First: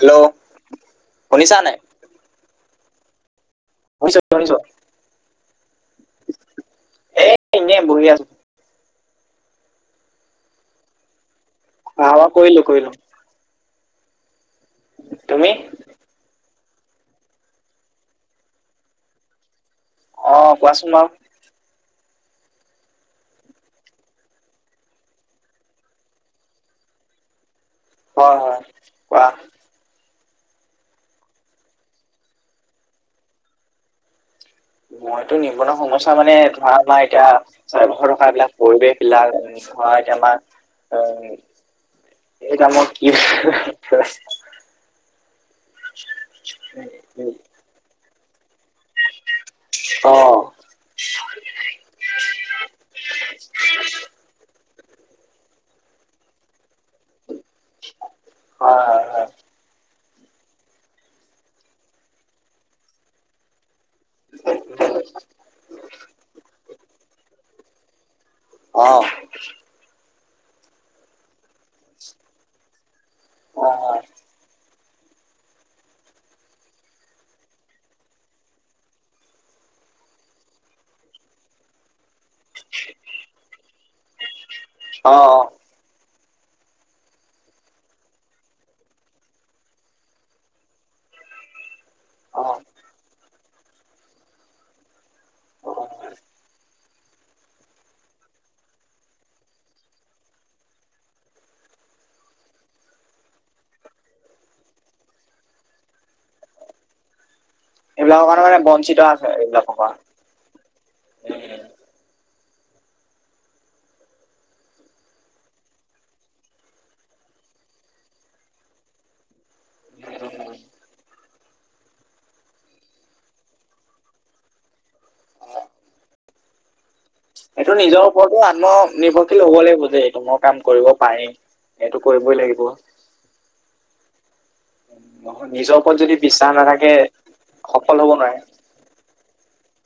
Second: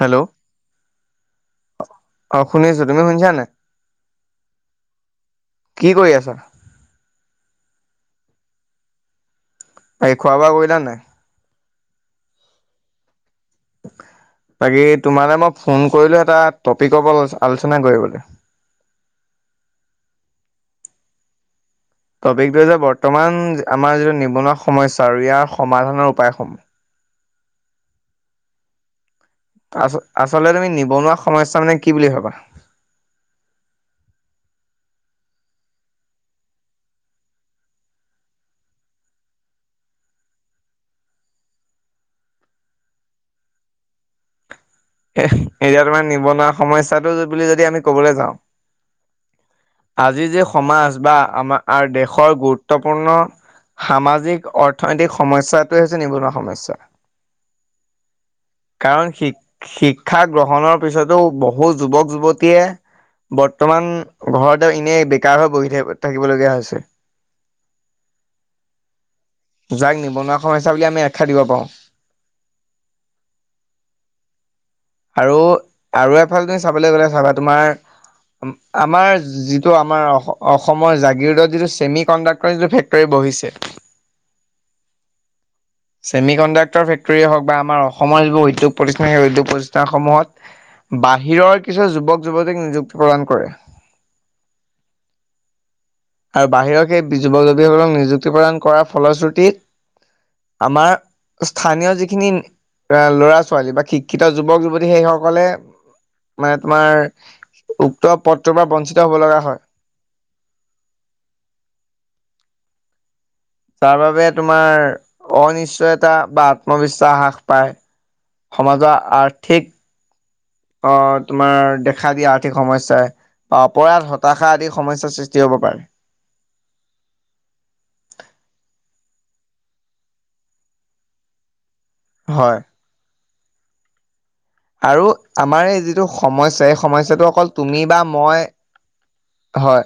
Hello শুনিছা নাই? অ' শুনি আছো তুমি শুনিছানে নাই? শুনিছোঁ শুনিছোঁ। কি কৰি আছা? এ এনে বহি আছো। বাকী খোৱা বোৱা কৰিলা নে নাই? খোৱা বোৱা কৰিলো কৰিলো। বাকী তোমালে তুমি? মই ফোন কৰিলো এটা টপিকৰ পৰা আলোচনা কৰিবলৈ অ' কোৱাচোন বাৰু। টপিকটোৱে যে বৰ্তমান আমাৰ যিটো নিবনুৱা সমস্যা আৰু ইয়াৰ সমাধানৰ উপায়সমূহ হয়, হয়। কোৱা আচল আচলতে তুমি নিবনুৱা সমস্যা মানে কি বুলি ভাবা? মইতো নিবনুৱা সমস্যা মানে ধৰা নাই এতিয়া চাৰ বশৰ থকা বিলাক পৰিৱেশ বিলাক হয়। [unintelligible] এই কামত কি [unintelligible] এ এতিয়া তোমাৰ নিবনুৱা সমস্যাটো বুলি যদি আমি কবলৈ যাওঁ অ আজি যে সমাজ বা আমাৰ দেশৰ গুৰুত্বপূৰ্ণ সামাজিক অৰ্থনৈতিক সমস্যাতোৱে হৈছে নিবনুৱা সমস্যা। হয় হয় কাৰণ হয় শি শিক্ষা গ্ৰহণৰ পিছতো বহু যুৱক-যুৱতীয়ে বৰ্তমান ঘৰতে এনেই বেকাৰ হৈ বহি থাকি থাকিবলগীয়া হৈছে। [unintelligible] যাক নিবনুৱা সমস্যা বুলি আমি আখ্যা দিব পাৰো। [unintelligible] আৰু আৰু এফালে তুমি চাবলৈ গ'লে চাবা তোমাৰ আমাৰ যিটো আমাৰ অসমৰ জাগিৰোডত যিটো চেমি কণ্ডাক্টৰ যিটো ফেক্ বহিছে। অ' অ' ছেমি কণ্ডাক্টৰ ফেক্টৰ হওক বা আমাৰ অসমৰ যিবোৰ উদ্যোগ প্ৰতিষ্ঠান সেই উদ্যোগ প্ৰতিষ্ঠানসমূহত বাহিৰৰ কিছু অ অ যুৱক-যুৱতীক নিযুক্তি প্ৰদান কৰে অ আৰু বাহিৰৰ সেই যুৱক যুৱীসকলক নিযুক্তি প্ৰদান কৰাৰ ফলশ্ৰুতিত আমাৰ স্থানীয় যিখিনি ল'ৰা ছোৱালী বা শিক্ষিত যুৱক যুৱতী সেইসকলে মানে তোমাৰ উক্ত এইবিলাকৰ কাৰণে মানে পথটোৰ পৰা বঞ্চিত হব আছে লগা হয়। এইবিলাকৰ পৰা উম, তাৰ বাবে তোমাৰ অনিশ্চয়তা বা আত্মবিশ্বাস হ্ৰাস পায়। সমাজৰ আৰ্থিক উ [unintelligible] অ' তোমাৰ দেখা দিয়া আৰ্থিক সমস্যাই অপৰাধ হতাশা আদি সমস্যাৰ সৃষ্টি হ'ব পাৰে। এইটো নিজৰ ওপৰতো আত্মনিৰ্ভৰশীল হব লাগিব যে এইটো মই কাম কৰিব পাৰিম। এইটো কৰিবই হয় লাগিব। আৰু আমাৰ নিজৰ এই ওপৰত যিটো যদি বিশ্বাস সমস্যা এই নাথাকে সমস্যাটো অকল তুমি সফল বা হ'ব নোৱাৰে মই হয়।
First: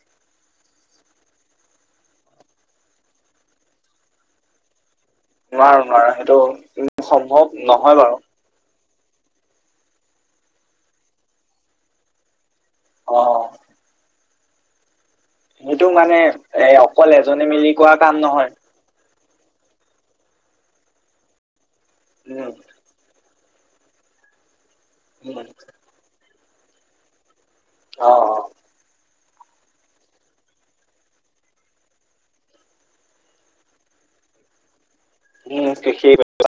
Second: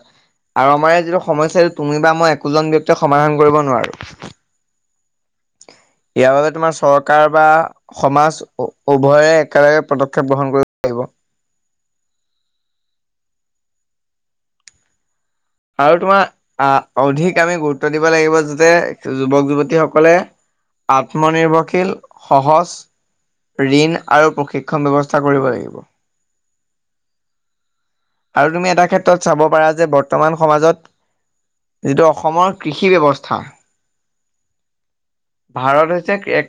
আৰু আমাৰ এই যিটো সমস্যা এইটো তুমি বা মই একোজন ব্যক্তিয়ে সমাধান কৰিব নোৱাৰো। নোৱাৰো নোৱাৰো ইয়াৰ সেইটো বাবে তোমাৰ চৰকাৰ সম্ভৱ বা নহয় বাৰু সমাজ উভয়ে একেলগে পদক্ষেপ গ্ৰহণ কৰিব লাগিব। অ', সেইটো আৰু মানে এ তোমাৰ অকল অধিক এজনে আমি মিলি গুৰুত্ব কৰা দিব কাম লাগিব নহয় যাতে। যুৱক-যুৱতী সকলে আত্মনিৰ্ভৰশীল উম সহজ ঋণ আৰু প্ৰশিক্ষণ ব্যৱস্থা উম কৰিব লাগিব। অ', আৰু তুমি এটা ক্ষেত্ৰত চাব পাৰা যে বৰ্তমান সমাজত যিটো অসমৰ কৃষি ব্যৱস্থা। উম ভাৰত হৈছে সেই এক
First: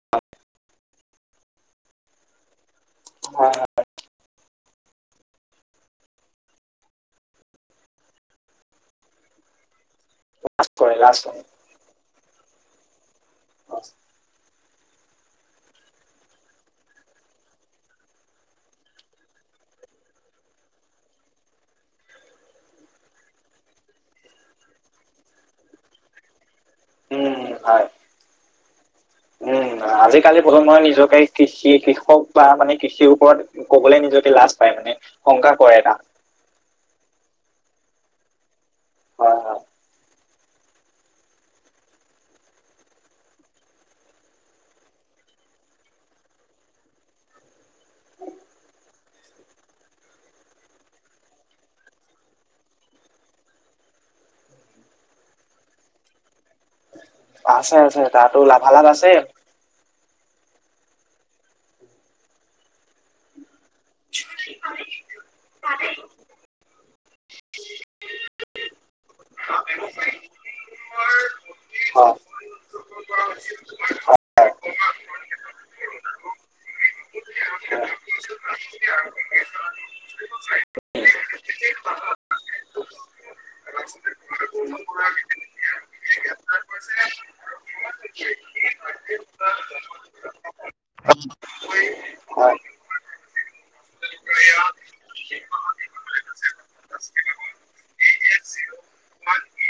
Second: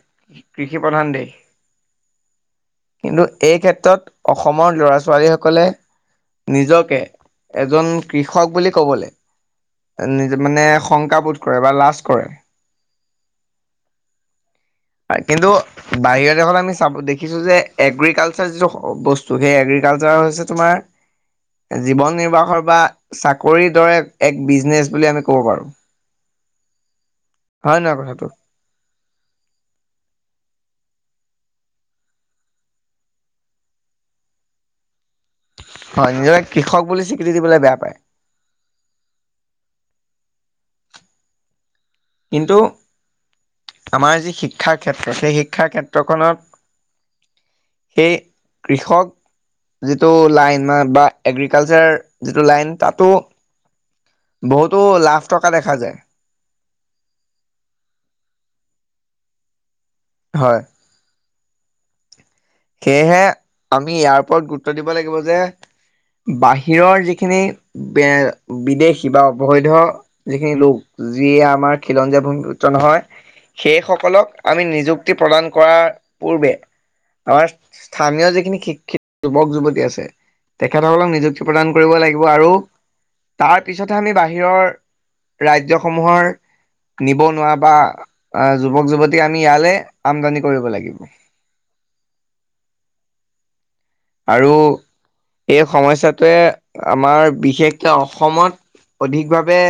কৃষি প্ৰধান দেশ। কিন্তু এই ক্ষেত্ৰত অসমৰ ল'ৰা-ছোৱালী সকলে নিজকে এজন কৃষক বুলি কবলৈ মানে কৰে লাষ্ট শংকাবোধ কৰে বা লাজ কৰে। আচ্ছা। পায় কিন্তু বাহিৰৰ দেশত আমি চাব দেখিছো যে এগ্ৰিকালচাৰ যিটো বস্তু সেই এগ্ৰিকালচাৰ হৈছে তোমাৰ জীৱন নিৰ্বাহৰ বা চাকৰিৰ দৰে এক বিজনেচ বুলি আমি কব পাৰো। হয় নহয় কথাটো? উম, আজিকালি প্ৰজন্মই নিজকে কৃষি কৃষক বা মানে কৃষিৰ ওপৰত ক'বলে নিজকে লাজ পায় মানে। শংকা কৰে এটা হয় নিজকে কৃষক বুলি স্বীকৃতি দিবলে বেয়া পায়। হয়, হয়। কিন্তু আমাৰ যি শিক্ষাৰ ক্ষেত্ৰ সেই শিক্ষাৰ ক্ষেত্ৰখনত এই কৃষক যিটো লাইন মান বা এগ্ৰিকালচাৰ যিটো লাইন তাতো বহুতো লাভ থকা দেখা যায়। আছে, আছে তাতো লাভালাভ আছে। হয়। সেয়েহে আমি ইয়াৰ ওপৰত গুৰুত্ব দিব লাগিব যে বাহিৰৰ যিখিনি বে-বিদেশী বা অবৈধ যিখিনি লোক যিয়ে আমাৰ হয়। খিলঞ্জীয়া ভূমি পুত্ৰ নহয়। সেইসকলক আমি নিযুক্তি প্ৰদান কৰাৰ পূৰ্বে [unintelligible] স্থানীয় যিখিনি শিক্ষিত যুৱক-যুৱতী আছে তেখেতসকলক নিযু প্ৰদান কৰিব লাগিব আৰু তাৰ পিছতহে আমি বাহিৰৰ ৰাজ্যসমূহৰ নিবনুৱা বা আ যুৱক-যুৱতী আমি ইয়ালে আমদানি কৰিব লাগিব। হয়। আৰু হয় হয় এই সমস্যাটোৱে আমাৰ বিশেষকে অসমত অধিকভাৱে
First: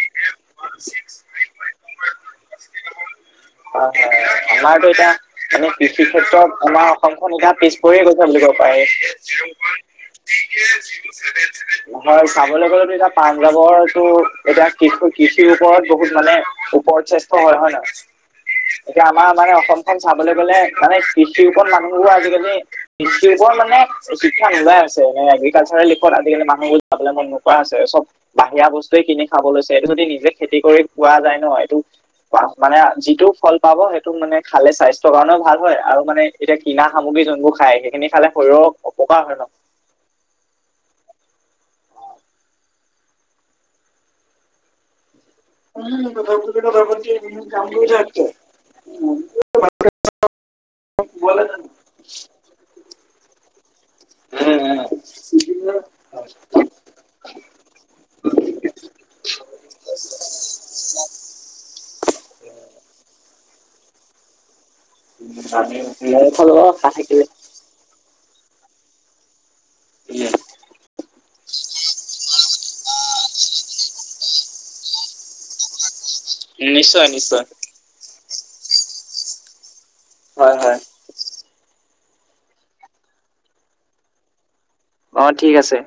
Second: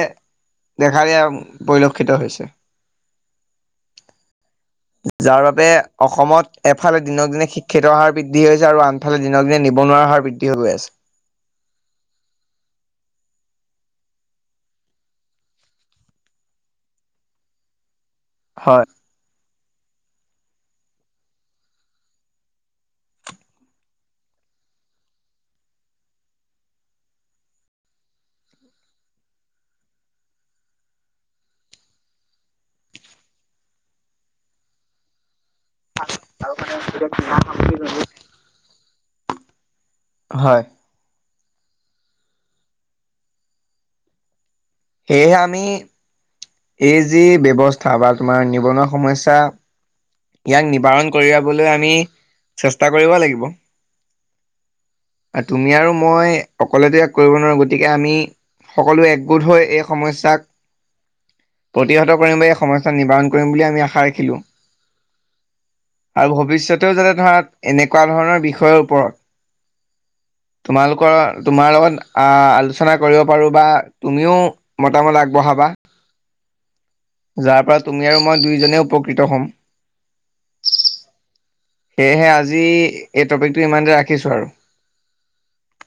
দেখা দিয়া পৰিলক্ষিত হৈছে। হয়, হয়। আমাৰটো এতিয়া যাৰ বাবে মানে কৃষি অসমত ক্ষেত্ৰত আমাৰ এফালে দিনক অসমখন দিনে এতিয়া পিছ শিক্ষিতৰ পৰিয়ে হাৰ গৈছে বৃদ্ধি বুলি ক'ব হৈছে আৰু পাৰি আনফালে দিনক দিনে নিবনুৱাৰ হাৰ বৃদ্ধি হৈ গৈ আছে। [unintelligible] হয় চাবলৈ গ'লেতো এতিয়া পাঞ্জাৱৰটো এতিয়া কৃষ-কৃষিৰ ওপৰত বহুত মানে উপৰত শ্ৰেষ্ঠ হয়, হয় নহয়। হয়। এতিয়া আমাৰ মানে অসমখন চাবলৈ গলে মানে কৃষিৰ ওপৰত মানুহবোৰ আজিকালি কৃষিৰ ওপৰত মানে শিক্ষা নোলাই আছে এনে এগ্ৰিকালচাৰত [unintelligible] আজিকালি মান [unintelligible] বাহিৰা বস্তুৱে কিনি খাব লৈছে এইটো যদি নিজে খেতি কৰি খোৱা যায় ন'এইটো যিটো ফল পাব সেইটো মানে খালে স্বাস্থ্য কাৰণেও ভাল হয় আৰু মানে এতিয়া কিনা সামগ্ৰী যোনবোৰ খায় সেইখিনি খালে শৰীৰৰ অপকাৰ হয় ন'। হয়। সেয়েহে আম উম, ব্যৱস্থা বা তোমাৰ নিবনুৱা সমস্যা [unintelligible] ইয়াক নিবাৰণ কৰিয়াবলৈ আমি চেষ্টা কৰিব লাগিব। উম, উম। আ তুমি আৰু মই অকলেতো ইয়াক কৰিব নোৱাৰো গতিকে আমি সকলো একগোট হৈ এই সমস্যাক প্ৰতিহত কৰিম বুলি এই সমস্যা নিবাৰণ কৰিম বুলি আমি আশা ৰাখিলোঁ। [unintelligible] মোৰ আৰু ফালৰ পৰাও ভৱিষ্যতেও আশা যাতে থাকিলে। ধৰা এনেকুৱা ধৰণৰ বিষয়ৰ ওপৰত তোমালোকৰ তোমাৰ লগত আহ আলোচনা কৰিব পাৰো বা তুমিও মতামত আগবঢ়াবা। উম, নিশ্চয়, নিশ্চয়। যাৰ পৰা তুমি আৰু মই দুয়োজনেই উপকৃত হ'ম। হয়, হয়। সেয়েহে আজি এই টপিকটো ইমান দে ৰাখিছোঁ আৰু অ' ঠিক আছে।